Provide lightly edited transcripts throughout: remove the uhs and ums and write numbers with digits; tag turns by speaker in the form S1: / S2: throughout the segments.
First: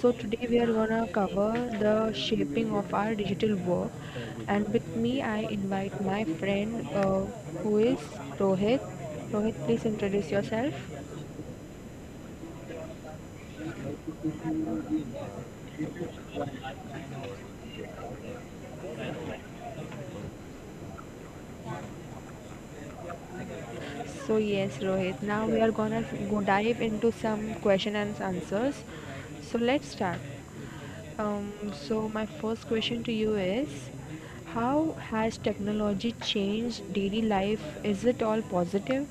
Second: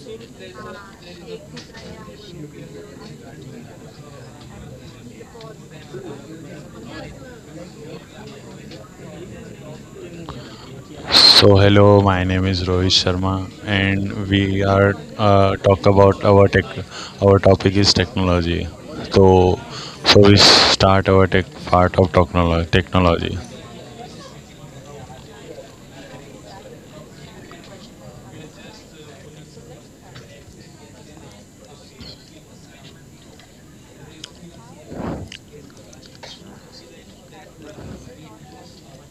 S1: So today we are gonna cover the shaping of our digital work, and with me I invite my friend who is Rohit. Rohit, please introduce yourself.
S2: So hello, my name is Rohit Sharma, and we are talk about our tech. Our topic is technology. So, so we start our tech part of technology. Technology.
S1: So yes, Rohit. Now we are gonna go dive into some question and answers. So let's start. So my first question to you is, how has technology changed daily life? Is it all positive?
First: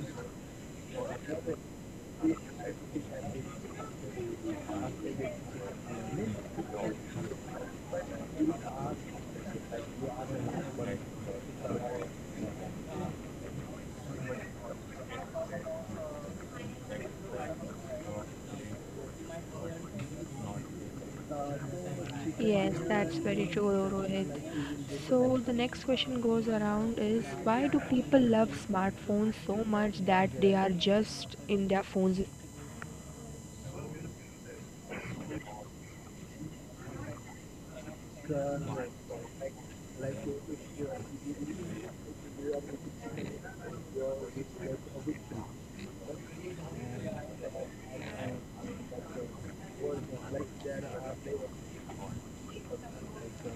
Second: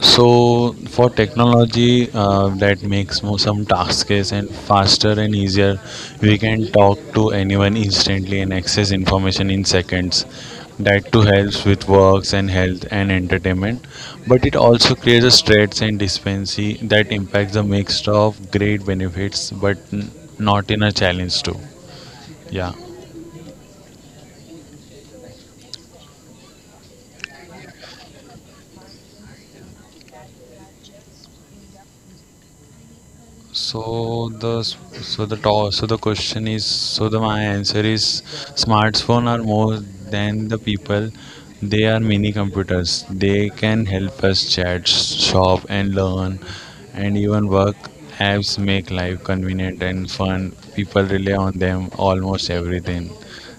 S2: So for technology that makes some tasks and faster and easier, we can talk to anyone instantly and access information in seconds. That too helps with works and health and entertainment, but it also creates a stress and dependency that impacts a mix of great benefits, but not in a challenge too.
S1: Yes,
S2: Yeah.
S1: that's very true, Rohit. So the next question goes around is, why do people love smartphones so much that they are just in their phones?
S2: So the so the to, so the question is so the my answer is smartphone are more than the people. They are mini computers. They can help us chat, shop, and learn, and even work. Apps make life convenient and fun. People rely on them almost everything.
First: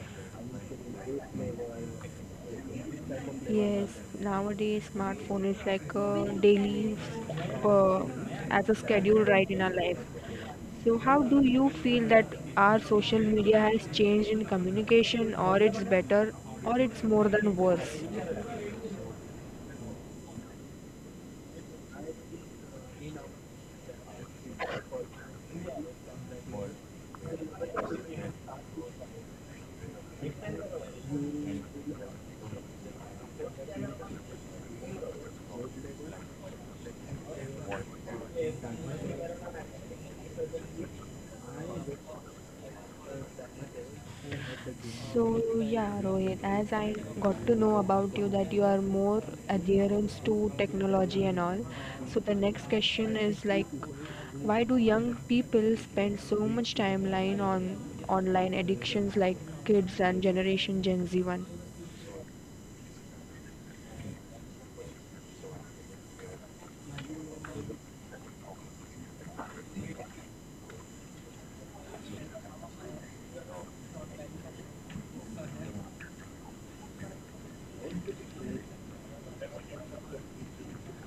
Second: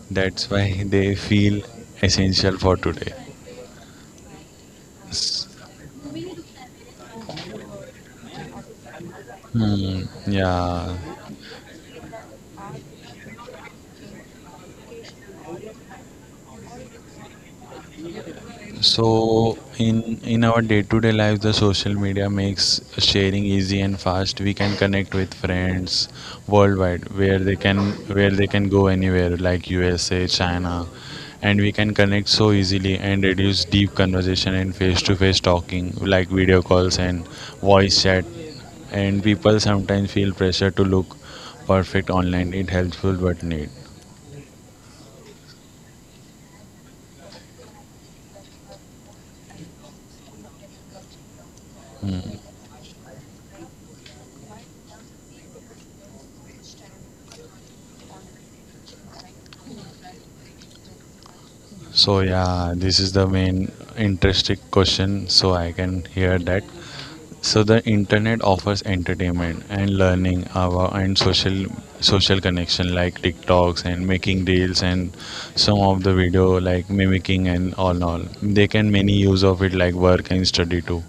S2: That's why they feel essential for today.
S1: Yes, nowadays smartphone is like a daily uh, as a schedule right in our life.
S2: Hmm, yeah.
S1: So how do you feel that our social media has changed in communication, or it's better or it's more than worse?
S2: So in our day-to-day life, the social media makes sharing easy and fast. We can connect with friends worldwide, where they can go anywhere, like USA, China, and we can connect so easily and reduce deep conversation and face-to-face talking, like video calls and voice chat. And people sometimes feel pressure to look perfect online. It helpful but need.
S1: So yeah, Rohit, as I got to know about you that you are more adherence to technology and all. So the
S2: Mm.
S1: next question is like, why do young people spend so much timeline on online addictions like kids and generation Gen Z one?
S2: So yeah, this is the main interesting question. So I can hear that. So the internet offers entertainment and learning our and social connection like TikToks and making reels and some of the video like mimicking and all and all. They can many use of it like work and study too.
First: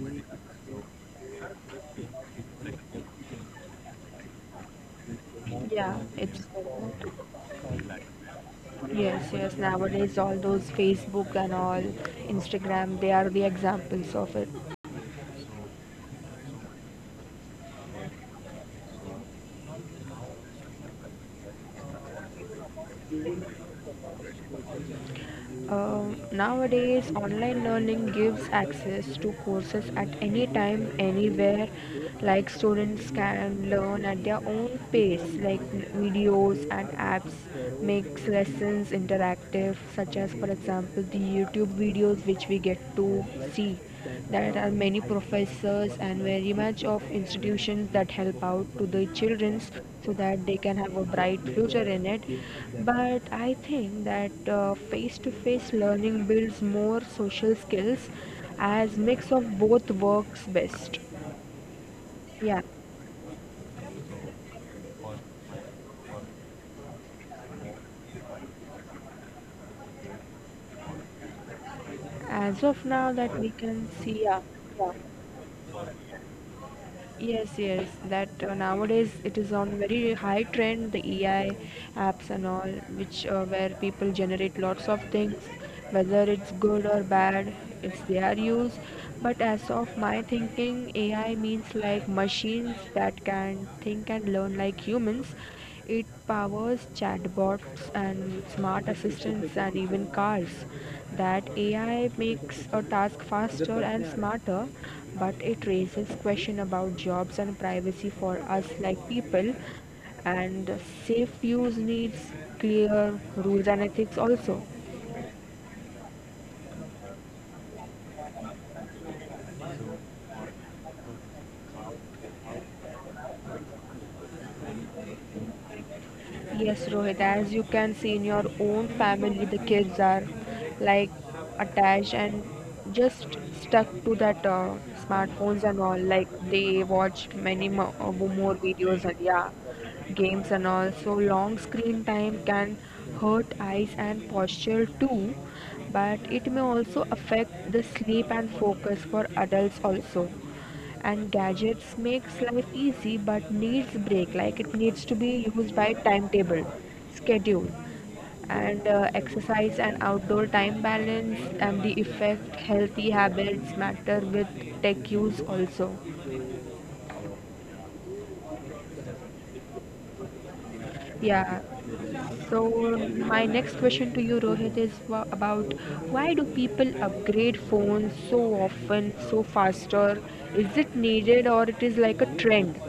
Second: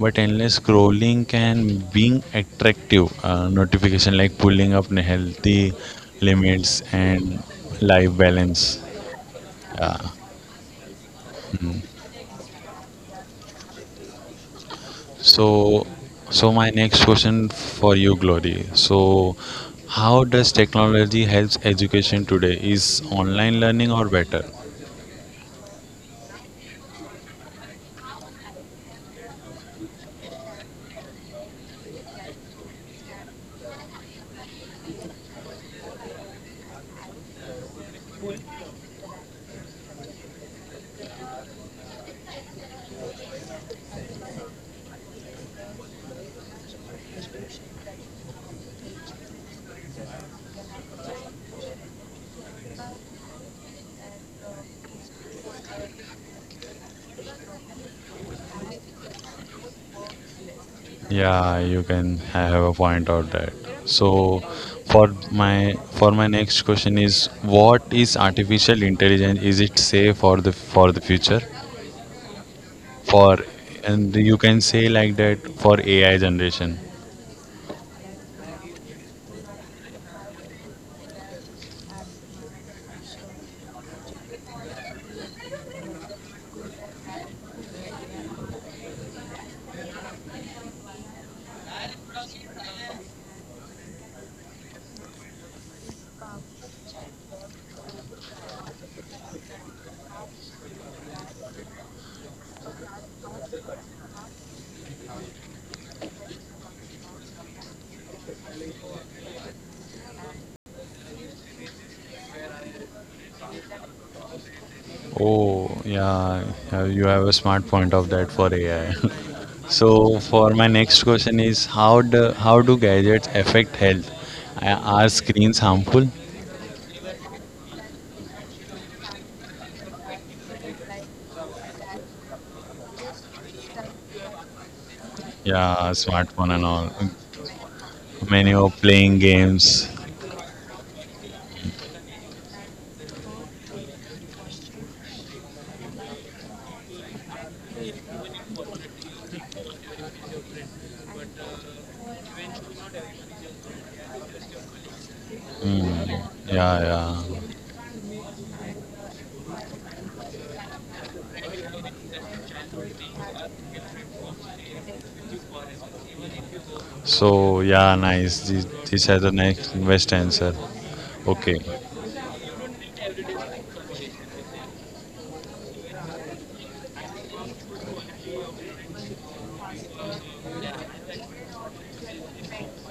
S2: But endless scrolling can being attractive notification like pulling up healthy
S1: Yeah, it's
S2: limits and life balance.
S1: yes, yes.
S2: Yeah.
S1: Nowadays, all those Facebook and all Instagram, they are the examples of it.
S2: So, so my next question for you, Glory. So, how does technology helps education today? Is online learning or better?
S1: Nowadays, online learning gives access to courses at any time, anywhere. Like students can learn at their own pace, like videos and apps makes lessons interactive, such as, for example, the YouTube videos which we get to see. There are many professors and very much of institutions that help out to the childrens so that they can have a bright future in it. But I think that face to face learning builds more social skills as mix of both works best.
S2: Yeah, you can I
S1: Yeah,
S2: have a point out that. So, for my next question is, what is artificial intelligence? Is it safe for the future?
S1: as of now that
S2: For
S1: we can see,
S2: and
S1: yeah.
S2: you can
S1: Yeah.
S2: say like that for AI generation.
S1: Yes, yes, that nowadays it is on very high trend, the AI apps and all, which where people generate lots of things, whether it's good or bad, it's their use. But as of my thinking, AI means like machines that can think and learn like humans. It powers chatbots and smart assistants and even cars. That AI makes a task faster and smarter, but it raises question about jobs and privacy for us like people, and safe use needs clear rules and ethics also.
S2: Oh, yeah, yeah, you have a smart point of that for AI. So for my next question is how do gadgets affect health? Are screens harmful?
S1: Yes, Rohit, as you can see in your own family, the kids are like attached and just stuck to that smartphones and
S2: Yeah,
S1: all. Like
S2: smartphone and
S1: they
S2: all.
S1: watch many more
S2: Many are
S1: videos and
S2: playing
S1: yeah,
S2: games.
S1: games and all. So long screen time can hurt eyes and posture too, but it may also affect the sleep and focus for adults also, and gadgets makes life easy but needs break, like it needs to be used by
S2: Hmm.
S1: timetable
S2: Yeah, yeah.
S1: schedule and exercise and outdoor time balance, and the effect healthy habits matter with tech use also.
S2: So yeah, nice. This has a next best answer.
S1: Yeah,
S2: Okay.
S1: so my next question to you, Rohit, is about, why do people upgrade phones so often, so faster? Is it needed or it is like a trend?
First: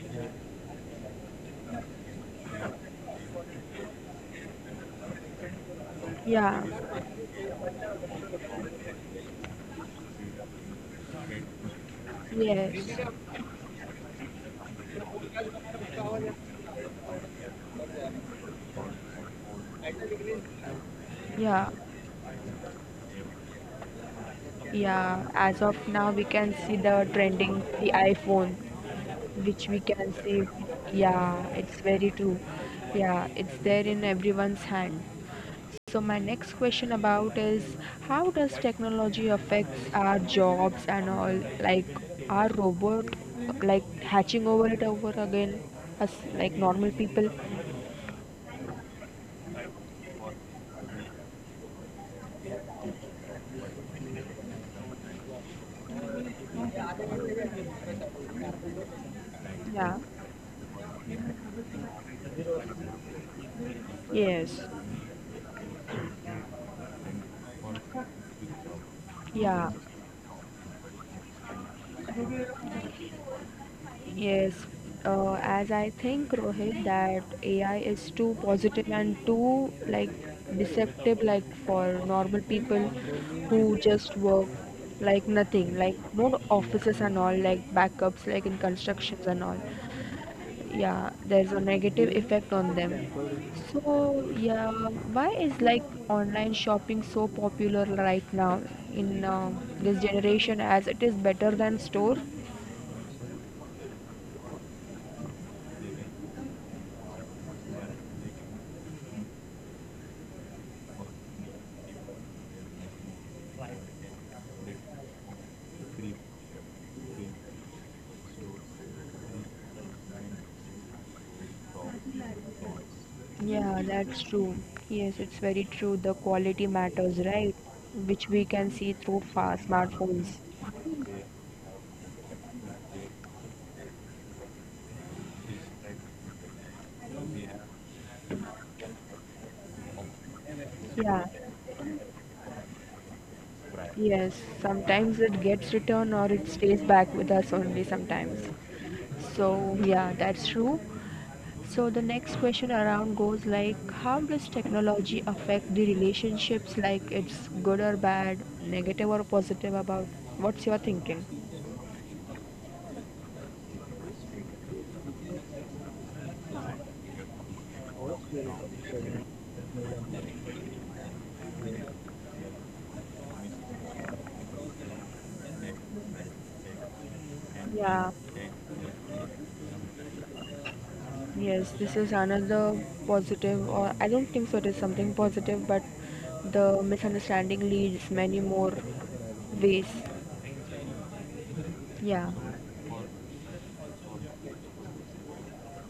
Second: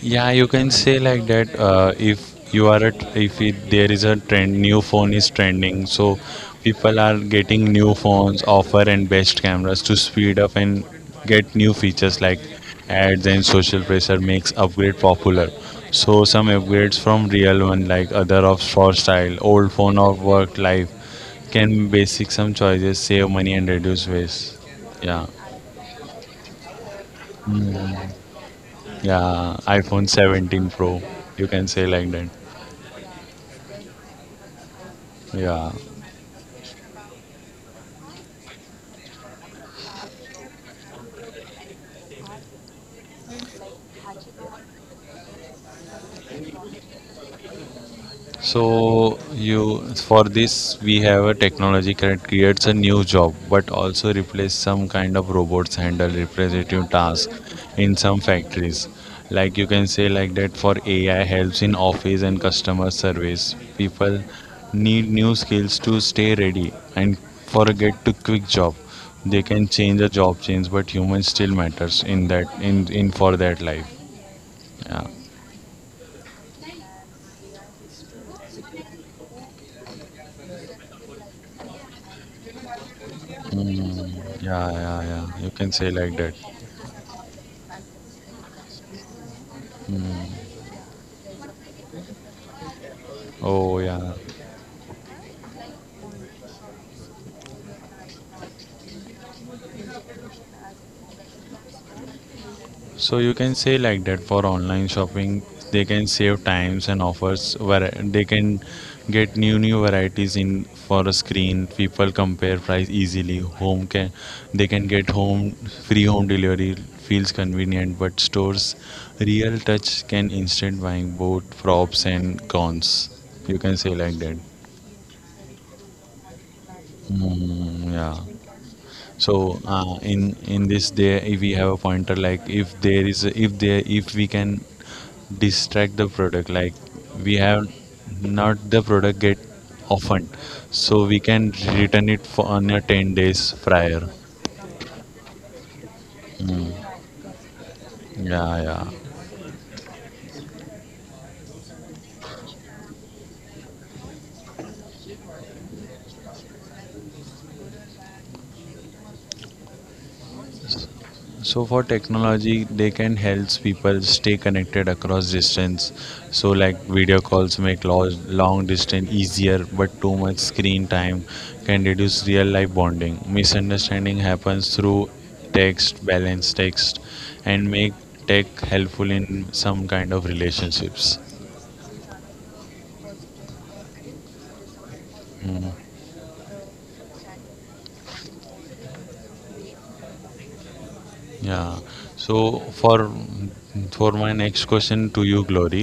S2: Yeah, you can say like that. If you are a, if it, there is a trend, new phone is trending, so
S1: Yeah.
S2: people are getting new phones, offer and best cameras to speed up and get new features like
S1: Yes.
S2: ads and social pressure makes upgrade popular. So some upgrades from real one like other of for style, old phone or work life
S1: Yeah.
S2: can basic some choices save money and reduce waste.
S1: Yeah,
S2: Yeah,
S1: as of now, we can see the trending, the
S2: Mm,
S1: iPhone,
S2: yeah,
S1: which we can
S2: iPhone
S1: see.
S2: 17 Pro,
S1: Yeah,
S2: you can
S1: it's
S2: say
S1: very
S2: like that.
S1: true. Yeah, it's there in everyone's hand.
S2: Yeah.
S1: So, my next question about is, how does technology affects our jobs and all? Like, are robot like hatching over it over again, us like normal people?
S2: So you for this we have a technology that creates a new job, but also replace some kind of robots handle repetitive tasks in some factories. Like you can
S1: Yeah.
S2: say like that for AI helps in office and customer service. People
S1: Yes.
S2: need new skills to stay ready and for a get to quick job. They
S1: Yeah.
S2: can change a job change, but humans still matters in that in for that life.
S1: Yes,
S2: Yeah.
S1: as I think, Rohit, that AI is too positive and too like deceptive, like for normal people who just
S2: Mm,
S1: work
S2: yeah, yeah,
S1: like
S2: yeah. You
S1: nothing,
S2: can
S1: like
S2: say like
S1: no
S2: that.
S1: offices and all, like backups, like in constructions and all.
S2: Mm,
S1: Yeah, there's a negative effect on them.
S2: oh, yeah.
S1: So yeah, why is like online shopping so popular right now in this generation, as it is better than store?
S2: So you can say like that for online shopping, they can save times and offers where they can get new varieties in for a screen. People compare price easily. Home can they can get home free home delivery feels convenient, but stores real touch can instant buying both props and cons. You
S1: Yeah,
S2: can say
S1: that's
S2: like that.
S1: true. Yes, it's very true. The quality matters, right?
S2: Mm, yeah.
S1: Which we can see through fa
S2: So
S1: smartphones.
S2: in this there, if we have a pointer, like if there is, a, if there, if we can distract the product, like we have not the product get often, so
S1: Yeah,
S2: we can return it for on a 10 days prior.
S1: yes. Sometimes it gets returned or it stays
S2: Mm,
S1: back with us only sometimes.
S2: yeah, yeah.
S1: So, yeah, that's true. So, the next question around goes like, how does technology affect the relationships? Like, it's good or bad, negative or positive about? What's your thinking?
S2: So for technology, they can help people stay connected across distance. So like video calls make long distance easier, but too much screen time can reduce real life bonding. Misunderstanding happens through text, balanced text, and make
S1: Yeah.
S2: tech helpful in some kind of relationships.
S1: Yes, this is another positive, or I don't think so it is something positive,
S2: Mm.
S1: but the misunderstanding leads many more ways.
S2: Yeah.
S1: Yeah.
S2: So for my next question to you, Glory,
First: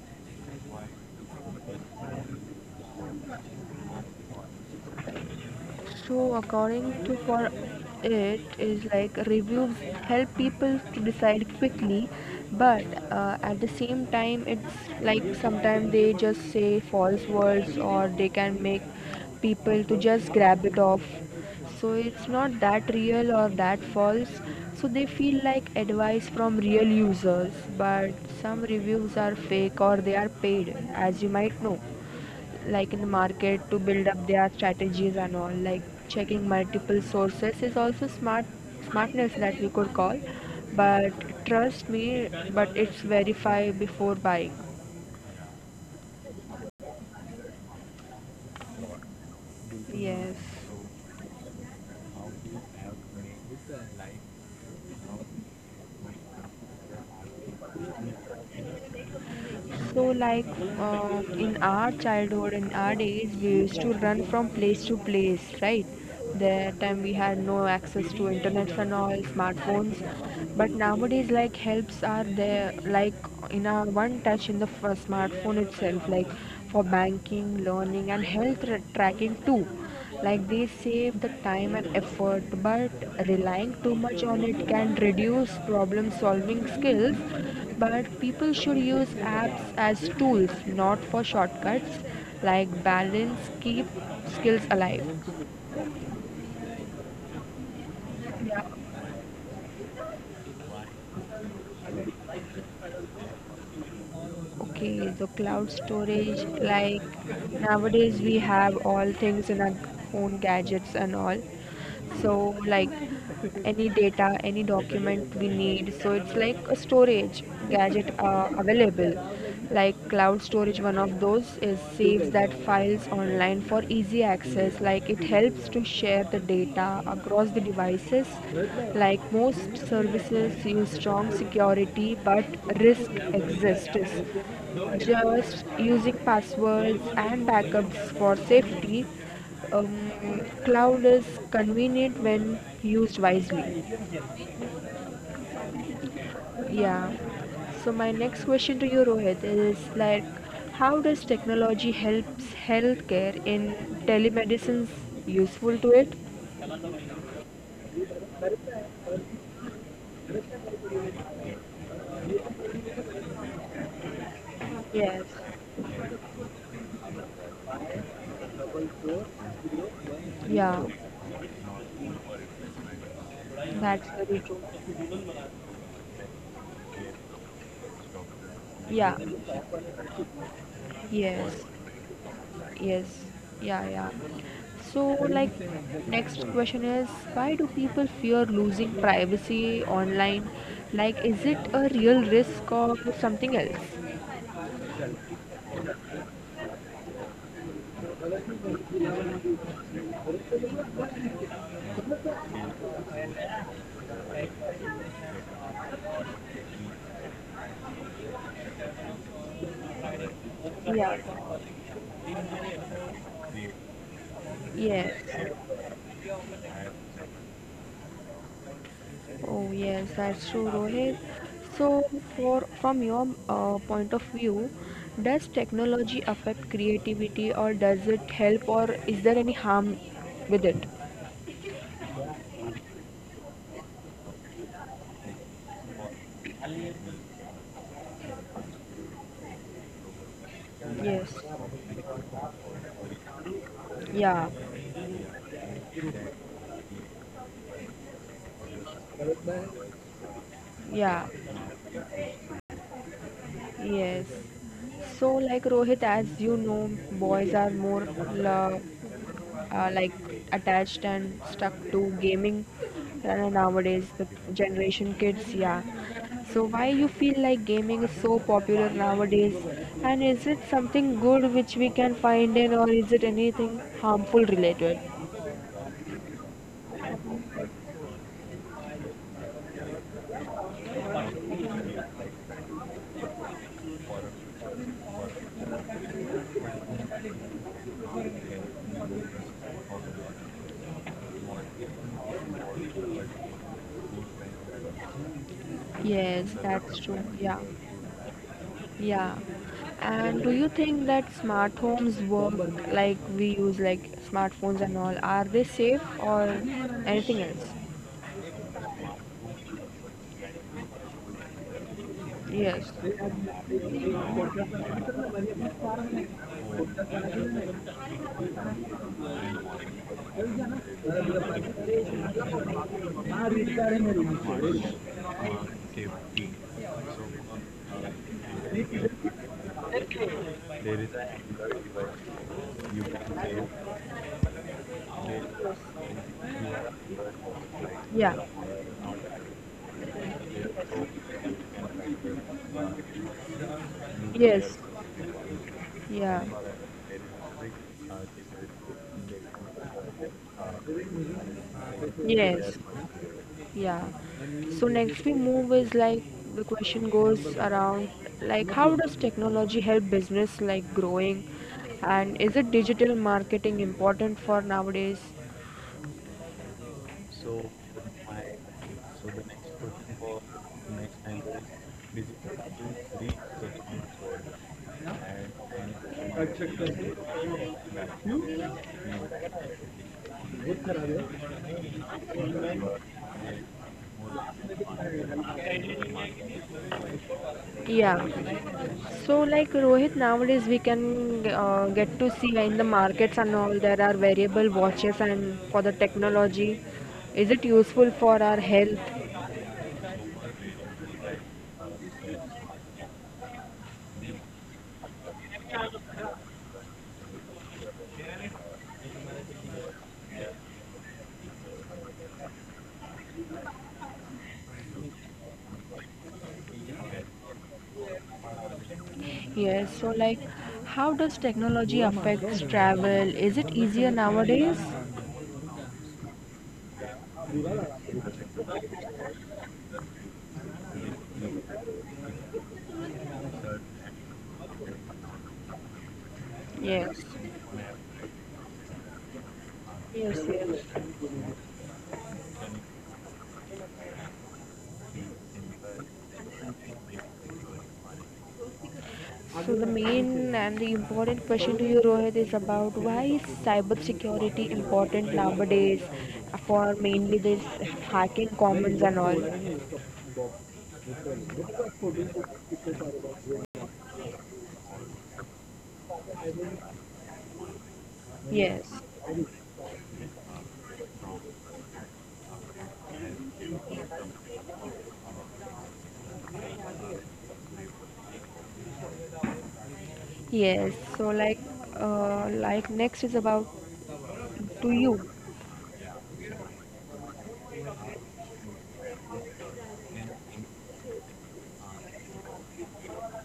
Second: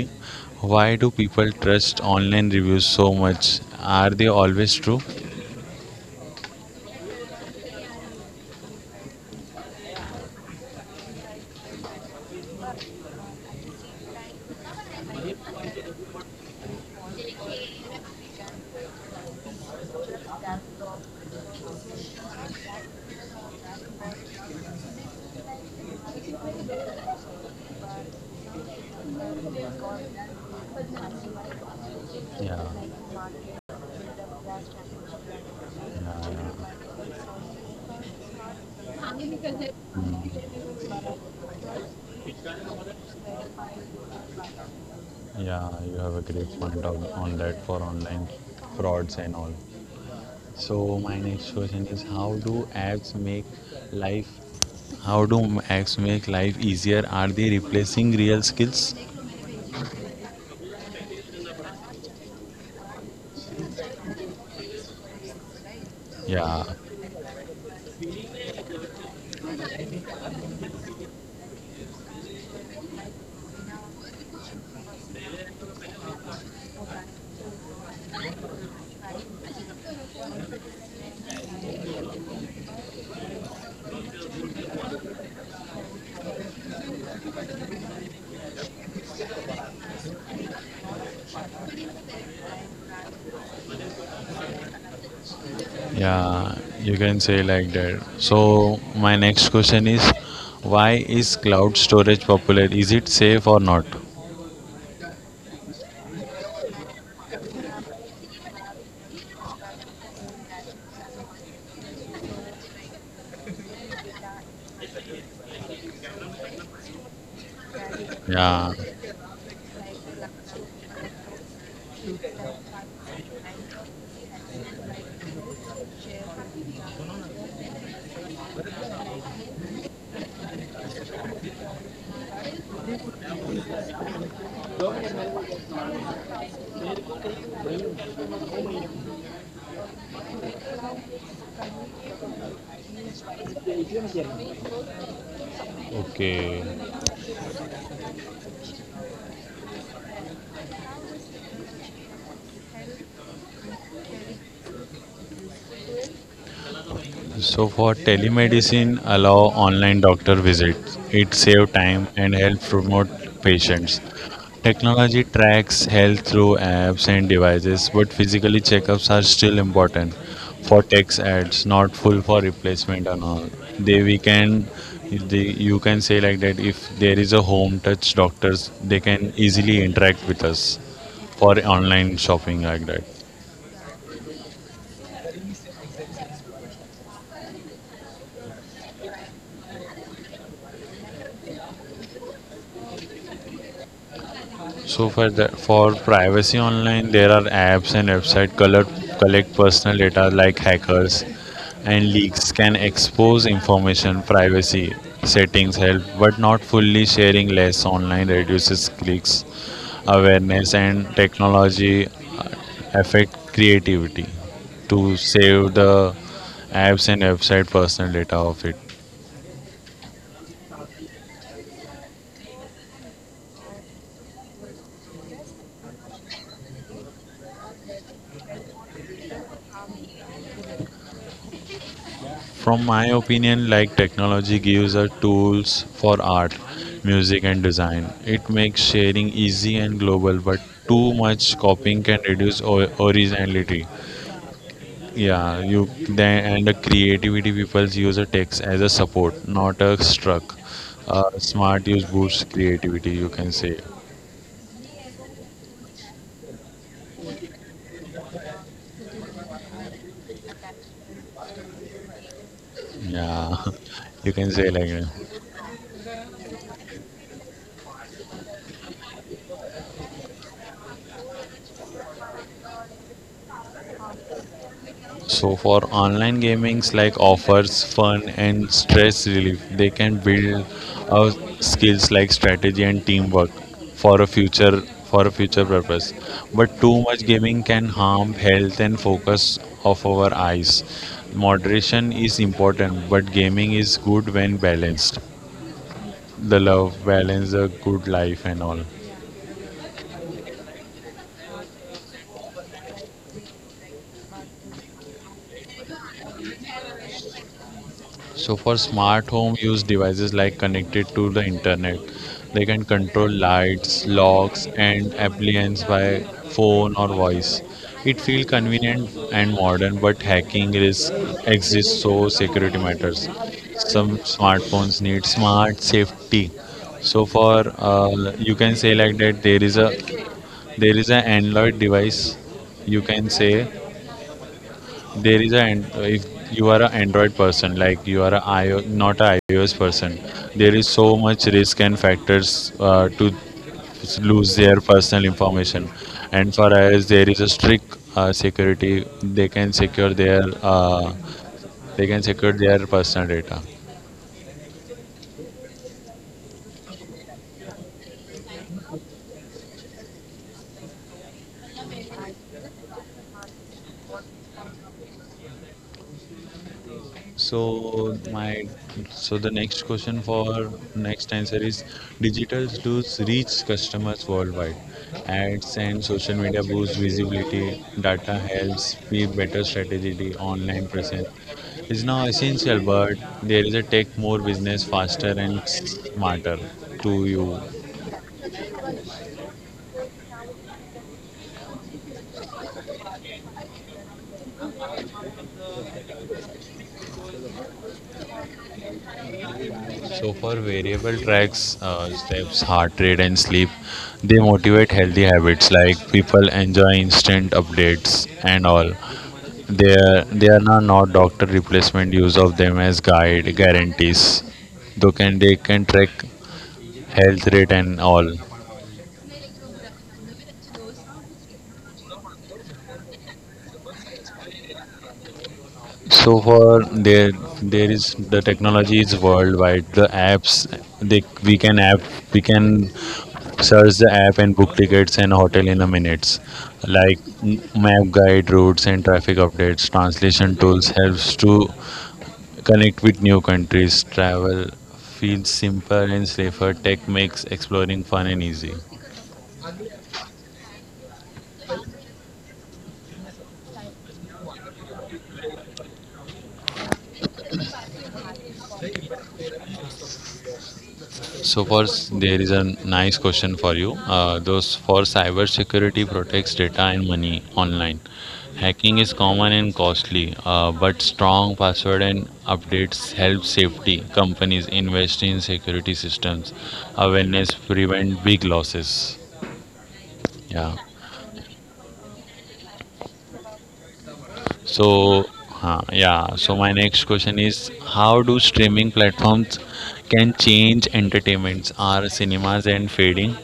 S2: why do people trust online reviews so much? Are they always true?
S1: So, according to for, it is like reviews help people to decide quickly, but at the same time, it's like sometimes they just say false words or they can make people to just grab it off. So it's not that real or that false. So they feel like advice from real users, but some reviews are fake or they are paid, as you might know,
S2: Yeah.
S1: like in the market to build up their strategies and all, like
S2: Yeah.
S1: checking
S2: Yeah.
S1: multiple sources is also smart smartness that we could call,
S2: Mm.
S1: but trust me but it's verify before buying.
S2: Yeah. You have a great point on that for online frauds and all.
S1: Yes.
S2: So my next question is, life? how do apps make life easier? Are they replacing real skills?
S1: So, like in our childhood, in our days, we used to run from place to place, right?
S2: Yeah.
S1: That time we had no access to internet and all smartphones, but nowadays, like helps are there, like in our one touch in the smartphone itself, like for banking, learning, and health tracking too. Like they save the time and effort, but relying too much on it can reduce problem solving skills. But people should use apps as tools, not for shortcuts. Like balance, keep skills alive.
S2: Yeah, you can say like that.
S1: Yeah.
S2: So my next question is, why is cloud storage popular? Is it safe or not?
S1: Okay, the cloud storage, like nowadays we have all things in our own gadgets and all. So, like any data, any document we need. So, it's like a storage gadget
S2: Yeah.
S1: available, like cloud storage one of those is saves that files online for easy access, like it helps to share the data across the devices, like most services use strong security but risk exists, just using passwords and backups for safety. um, Cloud is convenient when used wisely,
S2: Okay.
S1: yeah. So my next question to you, Rohit, is like, how does technology helps healthcare in telemedicine's useful to it?
S2: So for telemedicine, allow online doctor visits. It save time and help promote patients. Technology
S1: Yes.
S2: tracks health through apps and devices, but physically checkups are still important for
S1: Yeah.
S2: text ads, not full for replacement and all. They
S1: That's
S2: we
S1: very true.
S2: can they, you can say like that if there is a home touch doctors, they
S1: Yeah.
S2: can easily interact with us for
S1: Yes.
S2: online shopping like that.
S1: Yes. Yeah. Yeah. So like, next question is, why do people fear losing privacy online? Like, is it a real risk or something else?
S2: So for privacy online, there are apps and website color, collect personal data like hackers and leaks can expose information privacy settings help but not fully sharing less online reduces clicks awareness and
S1: Yeah.
S2: technology affect creativity to
S1: Yes.
S2: save the apps and website personal data of it.
S1: Oh yes, that's true, Rohit. So, for from your point of view, does technology affect creativity, or does it help, or is there any harm with it?
S2: From my opinion, like technology gives us tools for art, music, and design. It makes sharing easy and global, but too
S1: Yes.
S2: much copying can reduce originality.
S1: Yeah.
S2: Yeah, you then and the creativity people use a text as a support, not a struck.
S1: Yeah.
S2: Smart use boosts creativity. You can say,
S1: Yes. So, like Rohit, as you know, boys are more la like attached and stuck to gaming,
S2: yeah,
S1: nowadays the
S2: you can say like that.
S1: generation kids, yeah. So why you feel like gaming is so popular nowadays, and is it something good which we can find in, or is it anything harmful related?
S2: So for online gamings like offers fun and stress relief, they can build uh, skills like strategy and teamwork for a future purpose. But too much gaming can harm health and focus of our eyes. Moderation is important, but gaming is good when balanced.
S1: Yes,
S2: The
S1: that's
S2: love
S1: true.
S2: balance,
S1: Yeah.
S2: the good life and all.
S1: Yeah, and do you think that smart homes work, like we use like smartphones and all, are they safe or anything else?
S2: So for smart home use devices like connected to the internet, they can
S1: Yes.
S2: control lights, locks, and appliances by phone or voice. It feels convenient and modern, but hacking risk exists, so security matters. Some smartphones need smart safety. So for you can say like that there is an Android device, you can say there is a an- if you are an Android person, like you
S1: Yeah.
S2: are a IO, not a iOS person, there is so much risk and factors to lose their
S1: Yes.
S2: personal information.
S1: Yeah.
S2: And for iOS, there is a strict security. They can secure
S1: Yes.
S2: their personal data.
S1: Yeah. So next we move is like, the question goes around like, how does technology help business like growing, and is it digital marketing important for nowadays?
S2: So my so the next question for next answer is digital tools reach customers worldwide. Ads and social media boost visibility, data helps with better strategy, online presence is now essential, but there is a take more business faster and smarter to you.
S1: Yeah. So like, Rohit, nowadays we can get to see in the markets and all there are variable watches, and for the technology, is it useful for our health?
S2: So for variable tracks, steps, heart rate, and sleep, they motivate healthy habits like people enjoy instant updates and all. There are not doctor replacement use of them as guide guarantees, though can they can track health rate and all.
S1: Yes, so like, how does technology affects travel? Is it easier nowadays?
S2: So far, there is the technology is worldwide. The apps they we can app we can search the app and book tickets and hotel in a minutes. Like
S1: Yes,
S2: map guide routes and traffic updates,
S1: yes,
S2: translation tools
S1: yes.
S2: helps to connect with new countries, travel feels simpler and safer. Tech makes exploring fun and easy.
S1: So the main and the important question to you, Rohit, is about, why is cybersecurity important nowadays for mainly this hacking commons and all.
S2: So first, there is a nice question for you. Those for cybersecurity protects data and money online.
S1: Yes,
S2: Hacking is common and costly, but strong password and updates help safety. Companies invest in security systems. Awareness prevent big losses. Yeah.
S1: yes. So like next is about to
S2: So,
S1: you.
S2: huh, yeah. So my next question is, how do streaming platforms can change entertainments? Are cinemas and fading?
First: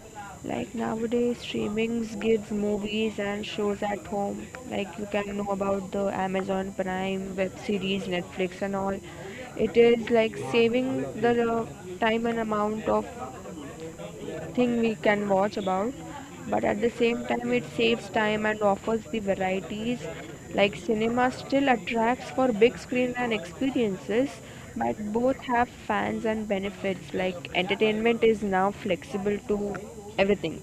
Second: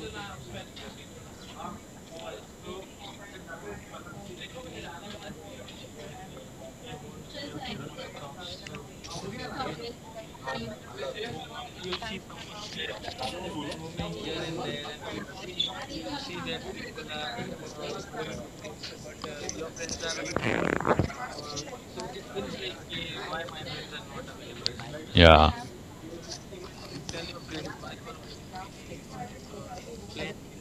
S1: Like nowadays, streamings gives movies and shows at home. Like you can know about the Amazon Prime, web series, Netflix, and all. It is like saving the time and amount of thing we can watch about, but at the same time, it saves time and offers the varieties. Like cinema still attracts for big screen and experiences, but both
S2: Yeah,
S1: have fans and benefits. Like entertainment is now flexible to everything.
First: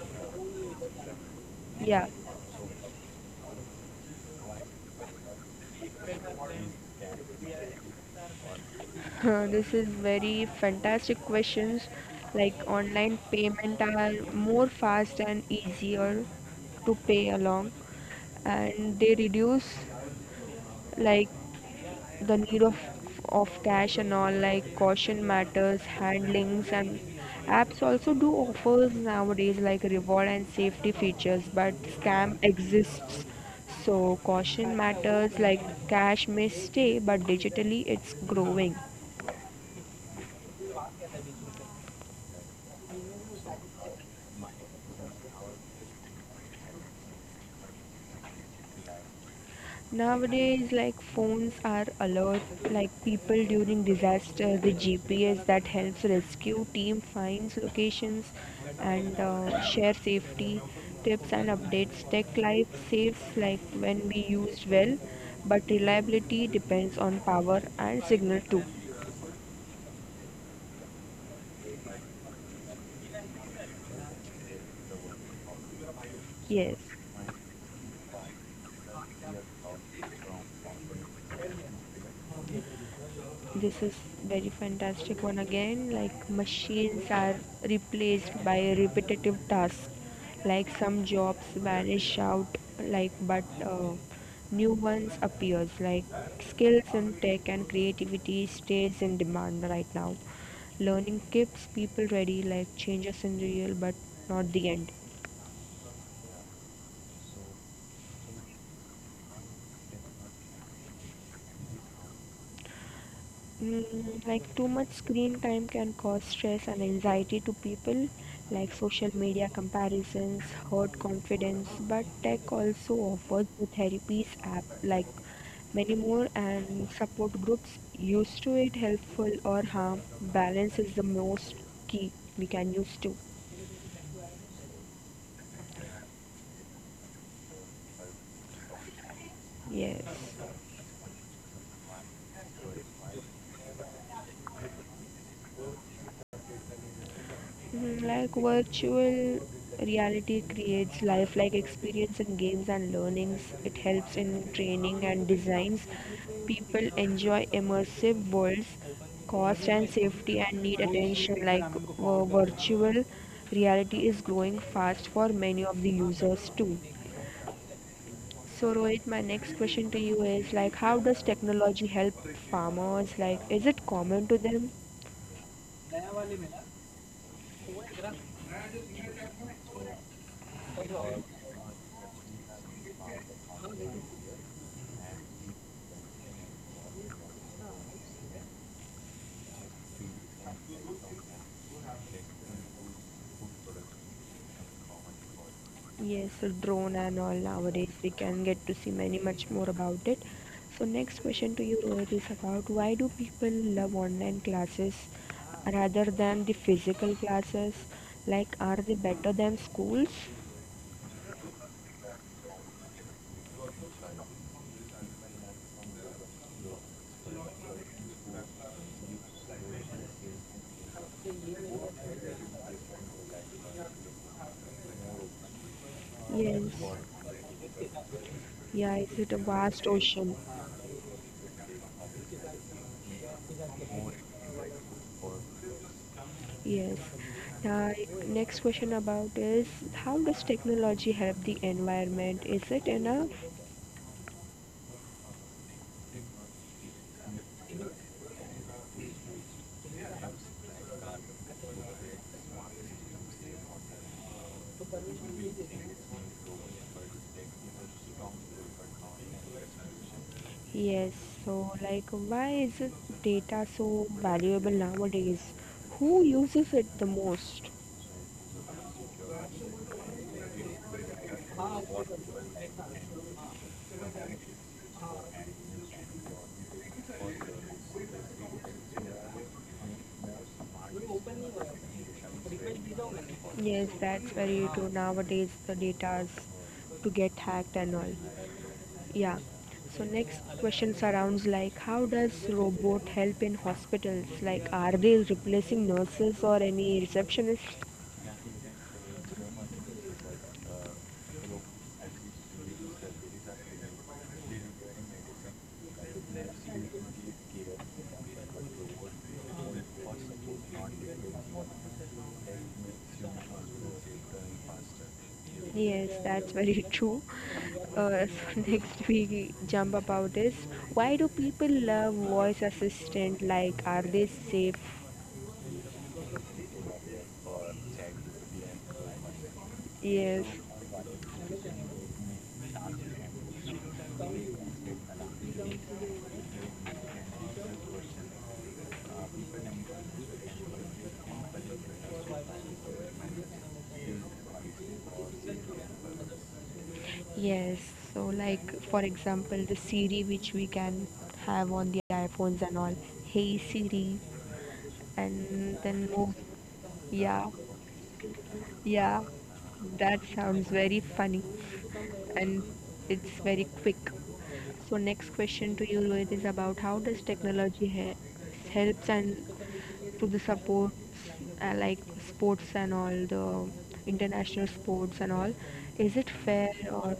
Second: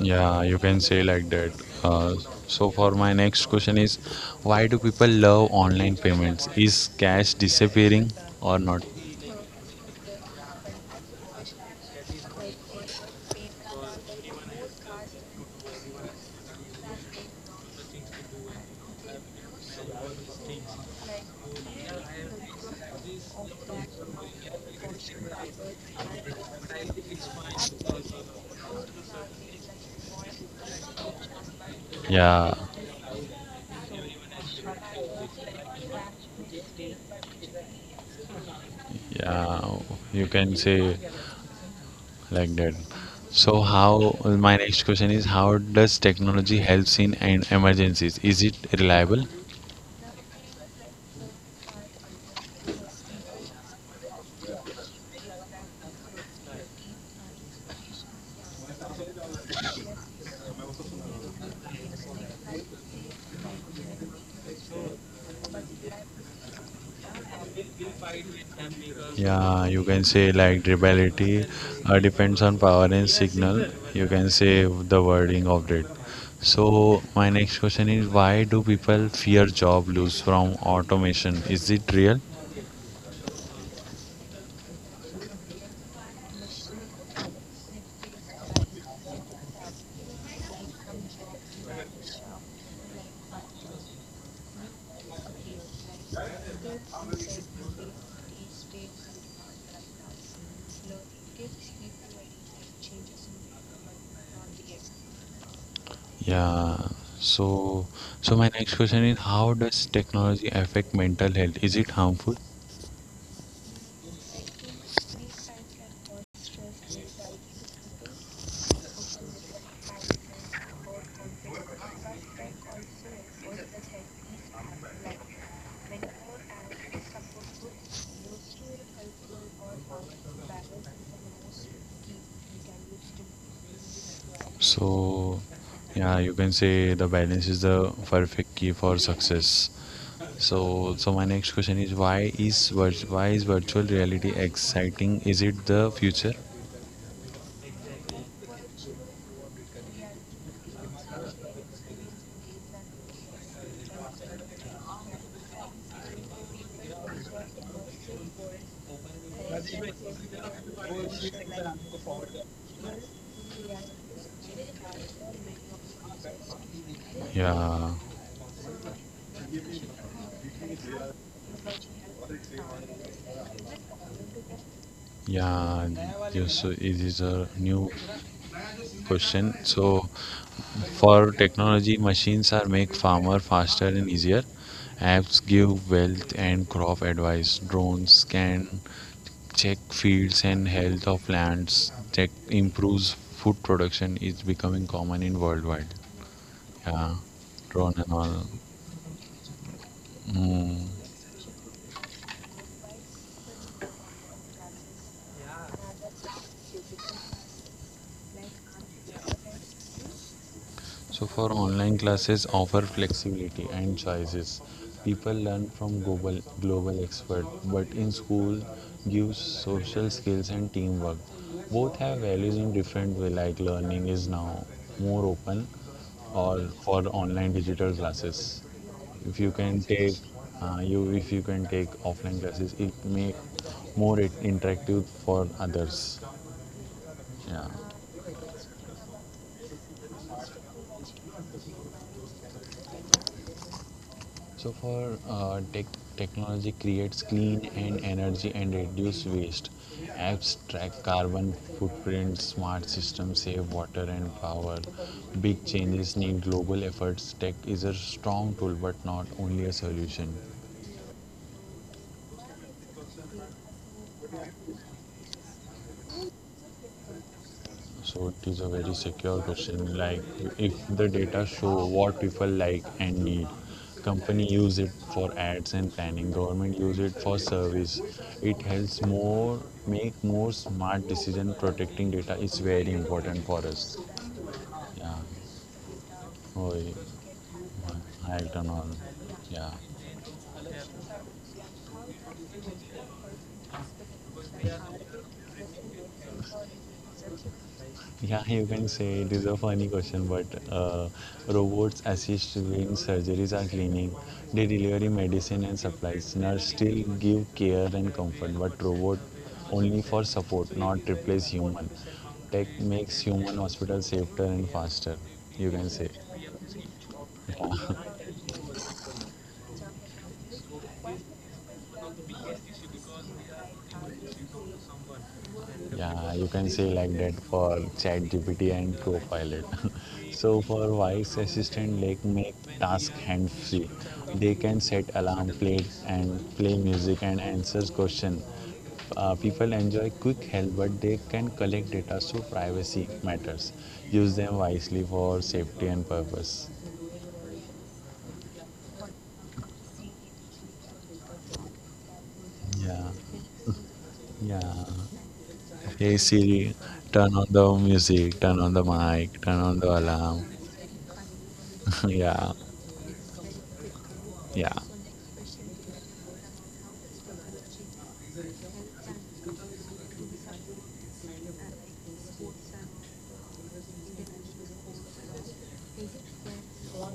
S2: yeah. You can say like that.
S1: Yeah,
S2: Uh, so for my next question is, why do people love online payments? Is cash disappearing or not?
S1: this is very fantastic questions. Like online payment are more fast and easier to pay along, and they reduce like the need of cash and all, like caution matters, handlings, and apps also do offers nowadays like reward and safety features, but scam
S2: Yeah,
S1: exists. So caution matters like cash may stay, but digitally it's growing.
S2: yeah. You can say like that. So how? My next question is, how does technology helps in an emergencies? Is it reliable?
S1: Nowadays, like phones are alert, like people during disaster, the GPS that helps rescue team finds locations and share safety tips and updates. Tech life saves like when we used well, but reliability depends on power and signal too.
S2: Yeah, you can say like rebellion depends on power and signal. You can say the wording of it.
S1: Yes.
S2: So my next question is why do people fear job loss from automation? Is it real?
S1: This is very fantastic one again. Like machines are replaced by repetitive tasks. Like some jobs vanish out, like but new ones appears. Like skills in tech and creativity stays in demand right now. Learning keeps people ready. Like changes in real, but not the end.
S2: Yeah. So so my next question is how does technology affect mental health? Is it harmful?
S1: Mm, like too much screen time can cause stress and anxiety to people, like social media comparisons, hurt confidence. But tech also offers the therapies app, like many more, and support groups. Use to it helpful or harm. Balance is the most key we can use to.
S2: So, yeah, you can say the balance is the perfect key for success.
S1: Yes.
S2: So my next question is why is virtual reality exciting? Is it the future?
S1: Mhm. Like, virtual reality creates lifelike experience in games and learnings. It helps in training and designs. People enjoy immersive worlds. Cost and safety and need attention. Virtual reality is growing fast for many of the users too.
S2: Yeah,
S1: So Rohit, my next question to you is like, how does technology help farmers? Like, is it common to them?
S2: yeah. Yes, so it is a new question. So, for technology, machines are make farmer faster and easier. Apps give wealth and crop advice. Drones scan check fields and health of lands. Check improves food production is becoming common in worldwide.
S1: Yes, so drone
S2: Yeah,
S1: and all nowadays
S2: drone and
S1: we
S2: all.
S1: can get to see many much more about it.
S2: Mm.
S1: So next question to you Rohit is about why do people love online classes rather than the physical classes? Like, are they better than schools?
S2: So for online classes, offer flexibility and choices. People learn from global expert, but in school, gives social skills and teamwork. Both have values in different way. Like learning is now more open, or
S1: Yes.
S2: for online digital classes.
S1: Yeah, is it
S2: If
S1: a
S2: you can
S1: vast
S2: take,
S1: ocean?
S2: you if you can take offline classes, it make more interactive for others.
S1: Yes.
S2: Yeah.
S1: Now next question about is, how does technology help the environment? Is it enough?
S2: So for technology creates clean and energy and reduce waste. Apps track carbon footprint, smart systems save water and power. Big changes need global efforts. Tech is a strong tool but not only a solution.
S1: Yes, so like why is it data so valuable nowadays? Who uses it the most?
S2: So it is a very secure question. Like if the data show what people like and need, company use it for ads and planning, government use it for service. It helps more make more smart decision. Protecting data is very important for us.
S1: Yes, that's very true.
S2: Yeah.
S1: Nowadays the data's
S2: Oh,
S1: to get hacked and all.
S2: I don't know.
S1: Yeah.
S2: Yeah.
S1: So next question surrounds like, how does robot help in hospitals? Like, are they replacing nurses or any receptionists?
S2: Yeah, you can say it is a funny question, but uh, robots assist doing surgeries or cleaning. They deliver medicine and supplies. Nurse still give care and comfort, but robot only for support, not replace human. Tech makes human hospital safer and faster. You can say.
S1: Yes, that's very true. Uh, so next we jump about is, why do people love voice assistant? Like, are they safe?
S2: Yeah, you can say like that for ChatGPT and Copilot.
S1: Yes,
S2: So for voice assistant, like make task hands-free. They can set alarm, play music and answers question. People enjoy quick help, but they can collect data, so privacy matters. Use them wisely for safety and purpose.
S1: yes. So, like for example, the Siri which we can have on the iPhones and all.
S2: Yeah,
S1: Hey Siri,
S2: yeah.
S1: and then
S2: Hey
S1: move.
S2: Siri, turn on
S1: Yeah.
S2: the music, turn on the
S1: Yeah,
S2: mic, turn on the
S1: that
S2: alarm.
S1: sounds very funny
S2: Yeah.
S1: and it's very quick.
S2: Yeah,
S1: So next question to you Rohit is about how does technology helps and to the support like sports and all the international sports and all. Is it fair or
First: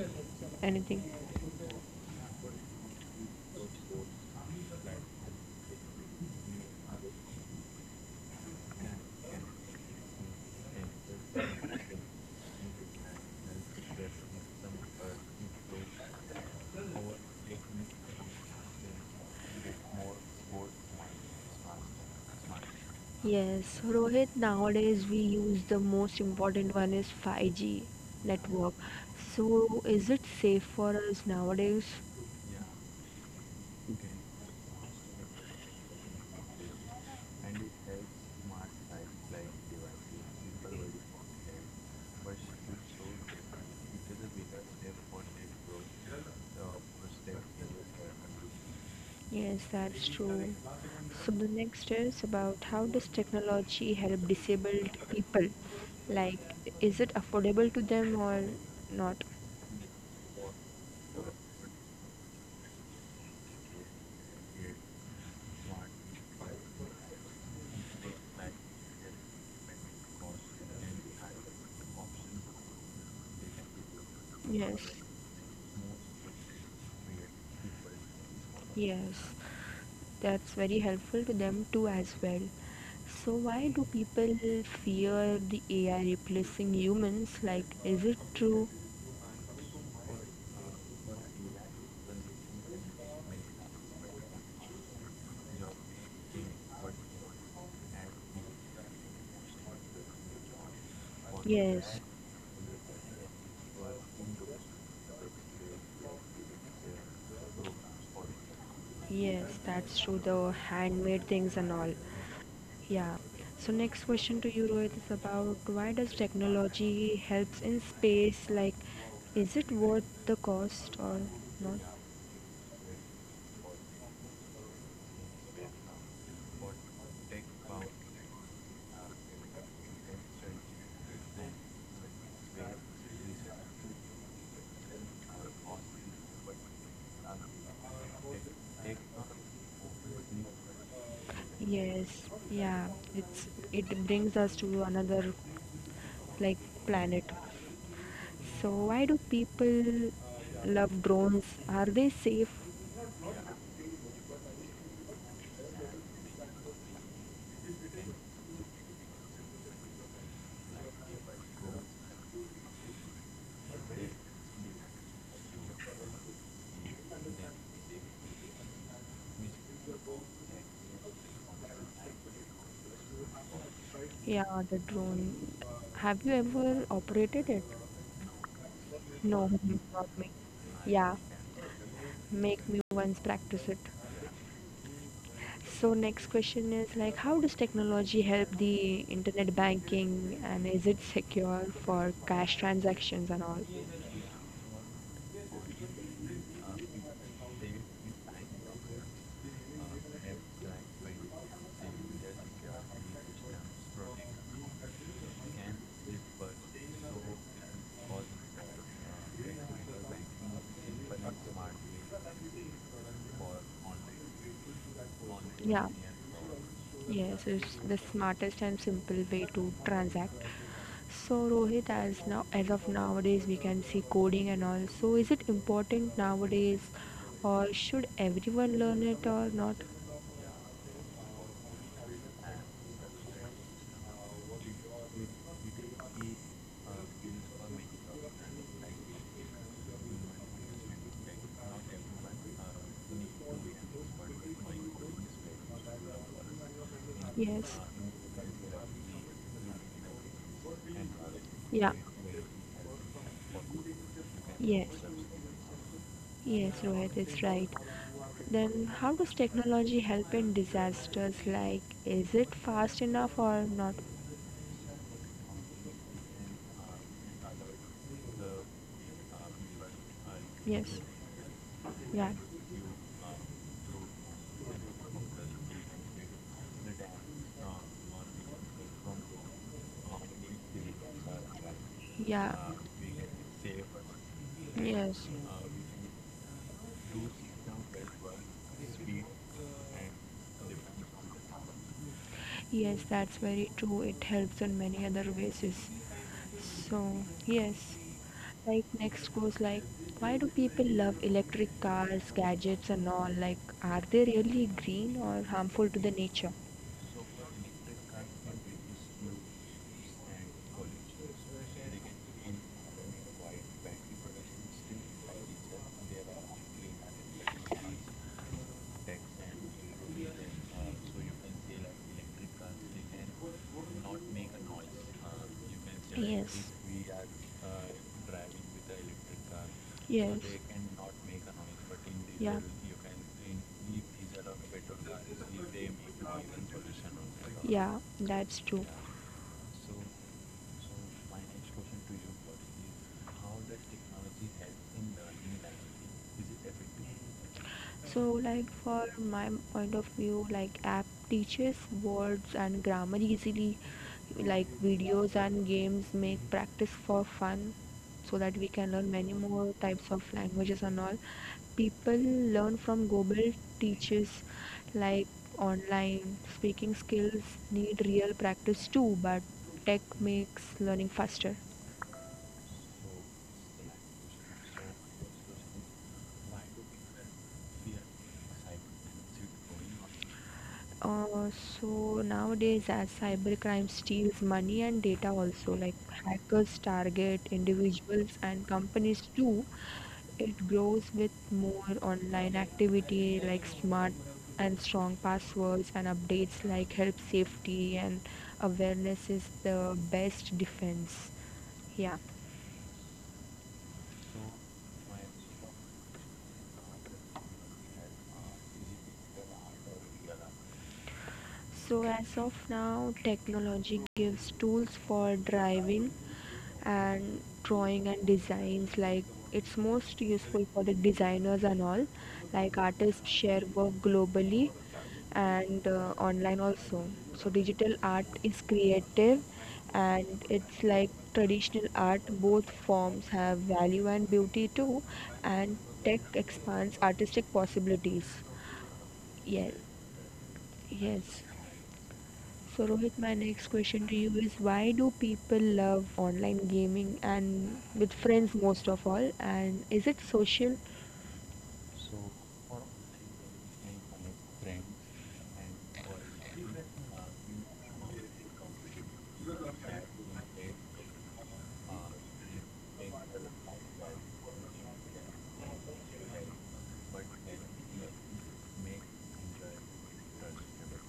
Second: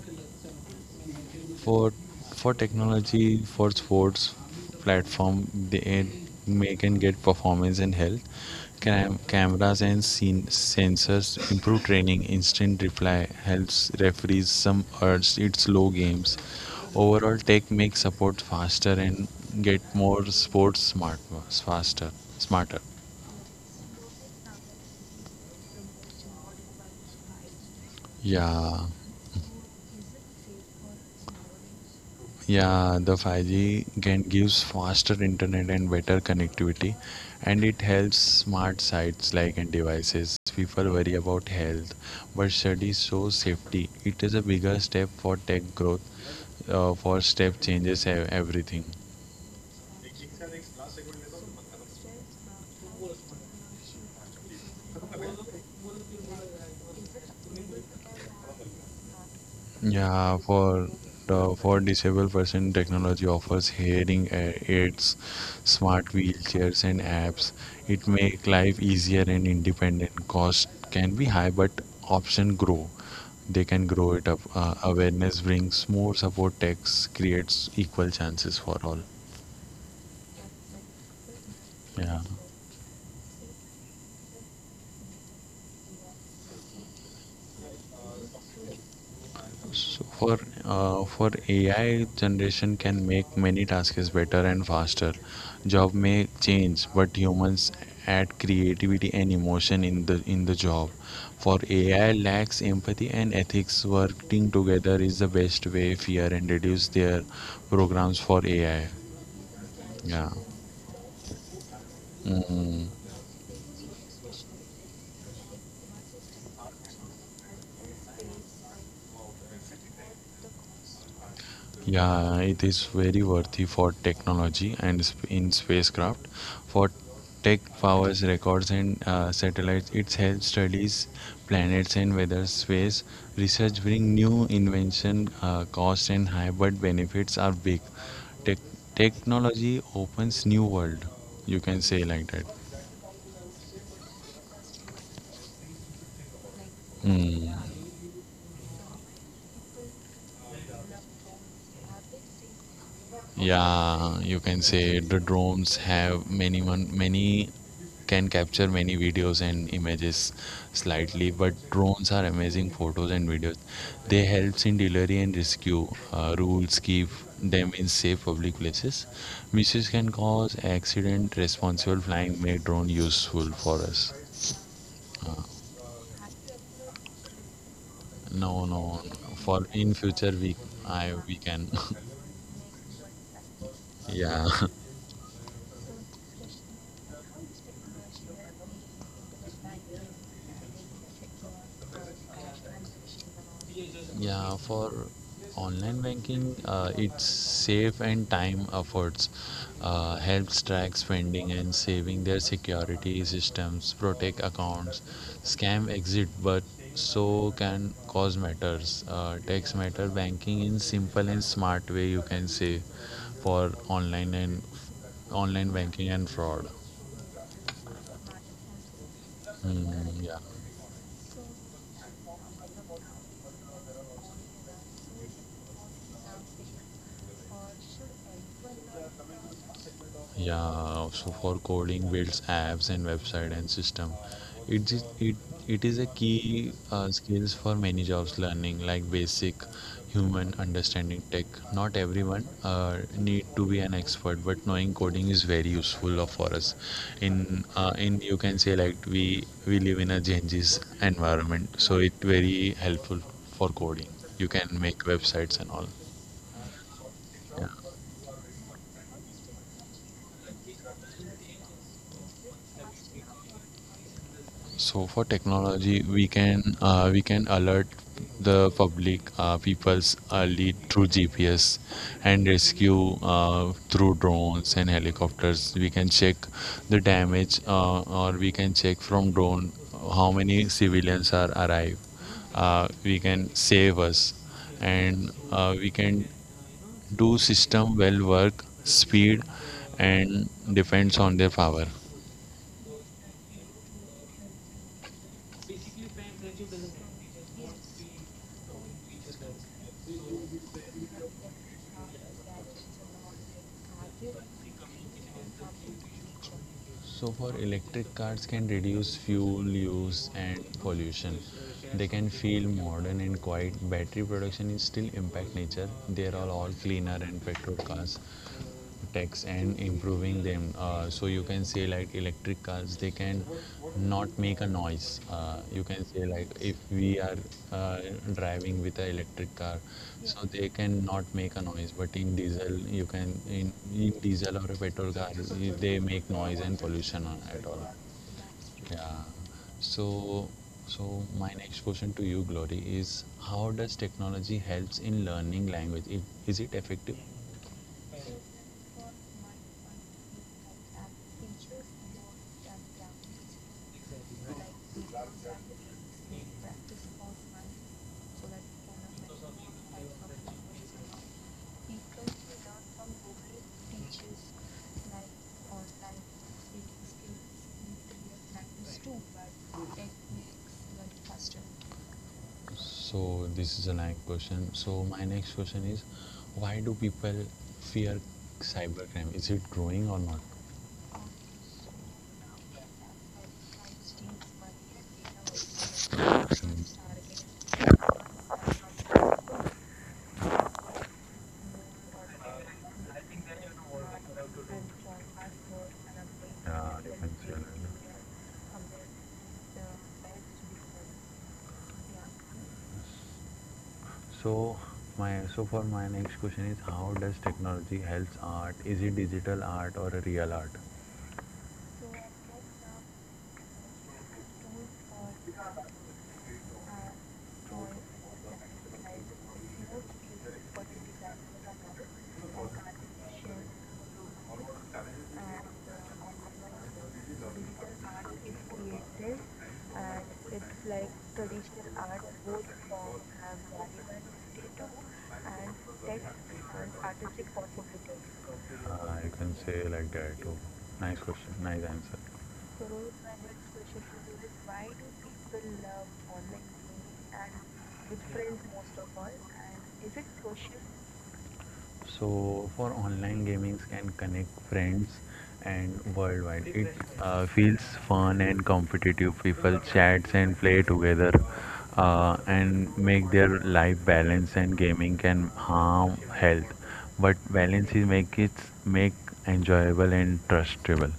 S1: anything?
S2: for for technology for sports platform they may can get performance and health. Cameras and sensors improve training, instant reply helps referees, some urge its slow games. Overall tech makes support faster and get more sports smart, faster, smarter.
S1: Yes, Rohit, nowadays we use the most important one is 5G network.
S2: Yeah.
S1: So is it safe for us nowadays?
S2: Yeah, the 5G can gives faster internet and better connectivity, and it helps smart sites like and devices. People worry about health, but studies show safety. It is a bigger step for tech growth, for step changes everything.
S1: Yes, that's true. So the next is about how does technology help disabled people? Like, is it affordable to them or not?
S2: Yeah, for the for disabled person, technology offers hearing aids, smart wheelchairs, and apps. It make life easier and independent. Cost can be high, but option grow. They can grow it up.
S1: Yes,
S2: Awareness brings more support. Tax creates equal chances for all.
S1: yes, that's very helpful to them too
S2: Yeah.
S1: as well. So why do people fear the AI replacing humans? Like, is it true?
S2: So for AI generation can make many tasks better and faster. Job may change, but humans add creativity and emotion in the job. For AI lacks empathy and ethics. Working together is the best way. Fear and reduce their programs for AI.
S1: Yes, that's
S2: Yeah.
S1: true. The handmade things and all.
S2: Mm.
S1: Yeah. So next question to you, Rohit, is about why does technology helps in space? Like, is it worth the cost or not?
S2: Yeah, it is very worthy for technology and in spacecraft. For tech powers records and satellites, it helps studies planets and weather space. Research bring new invention, cost and high, but benefits are big. Tech Technology opens new world. You can say
S1: Yes.
S2: like that.
S1: Yeah. It's, it brings us to another like planet.
S2: Hmm.
S1: So why do people love drones? Are they safe?
S2: Yeah, you can say the drones have many can capture many videos and images slightly, but drones are amazing photos and videos. They helps in delivery and rescue. Rules keep them in safe public places. Misuse can cause accident. Responsible flying make drone useful for us.
S1: Yeah, the drone.
S2: Uh,
S1: Have you ever operated it?
S2: no, no.
S1: No,
S2: For in
S1: not
S2: future
S1: me.
S2: we I
S1: Yeah,
S2: we can.
S1: make me once practice it.
S2: Yeah.
S1: So next question is like, how does technology help the internet banking and is it secure for cash transactions and all?
S2: Yeah, for online banking, it's safe and time efforts. Helps track spending and saving their security systems, protect accounts, scam exit, but so can cause matters. Tax matter banking in simple and smart way you can say for online and online banking and fraud.
S1: Yes, it's the smartest and simple way to
S2: Hmm,
S1: transact.
S2: yeah.
S1: So Rohit, as now as of nowadays, we can see coding and all. So is it important nowadays, or should everyone learn it or not?
S2: Yeah, so for coding builds apps and website and system, it is it it is a key skills for many jobs. Learning like basic human understanding tech. Not everyone need to be an expert, but knowing coding is very useful for us.
S1: Yes.
S2: In you can say like we live in a changes environment, so
S1: Yeah.
S2: it very helpful for coding. You can
S1: Yes.
S2: make websites and all.
S1: Yes, Rohit, it's
S2: Yeah.
S1: right. Then how does technology help in disasters? Like, is it fast enough or not?
S2: So for technology, we can alert the public peoples early
S1: Yes.
S2: through GPS
S1: Yeah.
S2: and rescue through drones and helicopters. We can check the damage, or we can check from drone how many civilians are arrive.
S1: Yeah.
S2: We can save us, and
S1: Yes.
S2: we can do system well work speed and depends on their power.
S1: Yes, that's very true. It helps in many other ways. So, yes, like next goes like, why do people love electric cars, gadgets, and all? Like, are they really green or harmful to the nature?
S2: So for electric cars can reduce fuel use and pollution. They can feel modern and quiet. Battery production is still impact nature. They are all cleaner and petrol cars tax and improving them. So you can say like electric because they can not make a noise. You can say like if we are uh, driving with an electric car, so they can not make a noise. But in diesel, you can in, in diesel or a petrol car, they make noise and pollution at all.
S1: Yeah, that's true.
S2: Yeah. So, so my next question to you, Glory, is how does technology helps in learning language? Is it effective?
S1: So, like for my point of view, like app teaches words and grammar easily. Like videos and games make practice for fun, so that we can learn many more types of languages and all. People learn from Google teaches, like online speaking skills need real practice too, but tech makes learning faster.
S2: So this is a nice question. So my next question is, why do people fear cybercrime? Is it growing or not?
S1: Uh, so nowadays, as cybercrime steals money and data also, like
S2: Mm.
S1: hackers target individuals and companies too, it grows with more online activity like smart and strong passwords and updates
S2: Yeah,
S1: like
S2: you
S1: help
S2: can say that.
S1: safety and awareness is the best defense. Yeah.
S2: So so for my next question is, how does technology helps art? Is it digital art or a real art?
S1: So, as of now, technology gives tools for driving and drawing and designs. Like, it's most useful for the designers and all. Like, artists share work globally and online also. So, digital art is creative and it's like traditional art. Both forms have value and beauty too, and tech expands artistic possibilities.
S2: You can
S1: Yes,
S2: say like that too. Nice
S1: yes.
S2: question. Nice answer.
S1: So, Rohit, my next question to you is why do people love online gaming and with friends most of all? And is it social?
S2: So for online gamings can connect friends and worldwide. It feels fun and competitive. People chats and play together and make their life balance and gaming can harm health. But balance is make it make enjoyable and trustable.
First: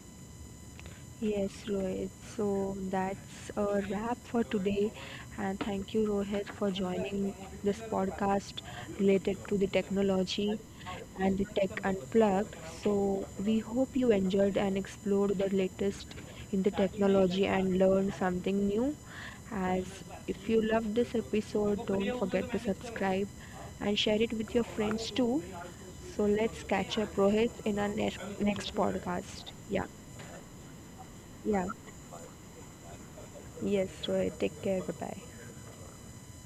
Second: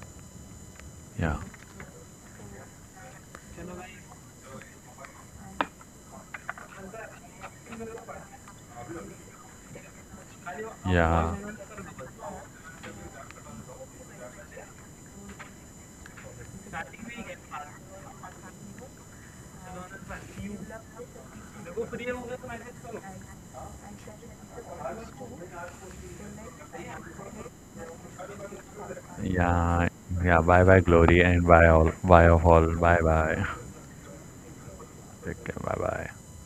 S2: Yeah.
S1: Yes, Rohit. So that's a wrap for today. And thank you, Rohit, for joining this podcast related to the technology
S2: Yeah.
S1: and the tech unplugged. So we hope you enjoyed and explored the latest in the technology and learned something new. As if you loved this episode, don't forget to subscribe and share it with your friends too. So let's catch up, Rohit, in our next podcast. Yeah,
S2: Yeah. Yeah. Bye bye, Glory, and
S1: yeah.
S2: bye all, bye of all. Bye bye.
S1: Yes, Rohit. Take care. Bye bye.
S2: Take care. Bye bye.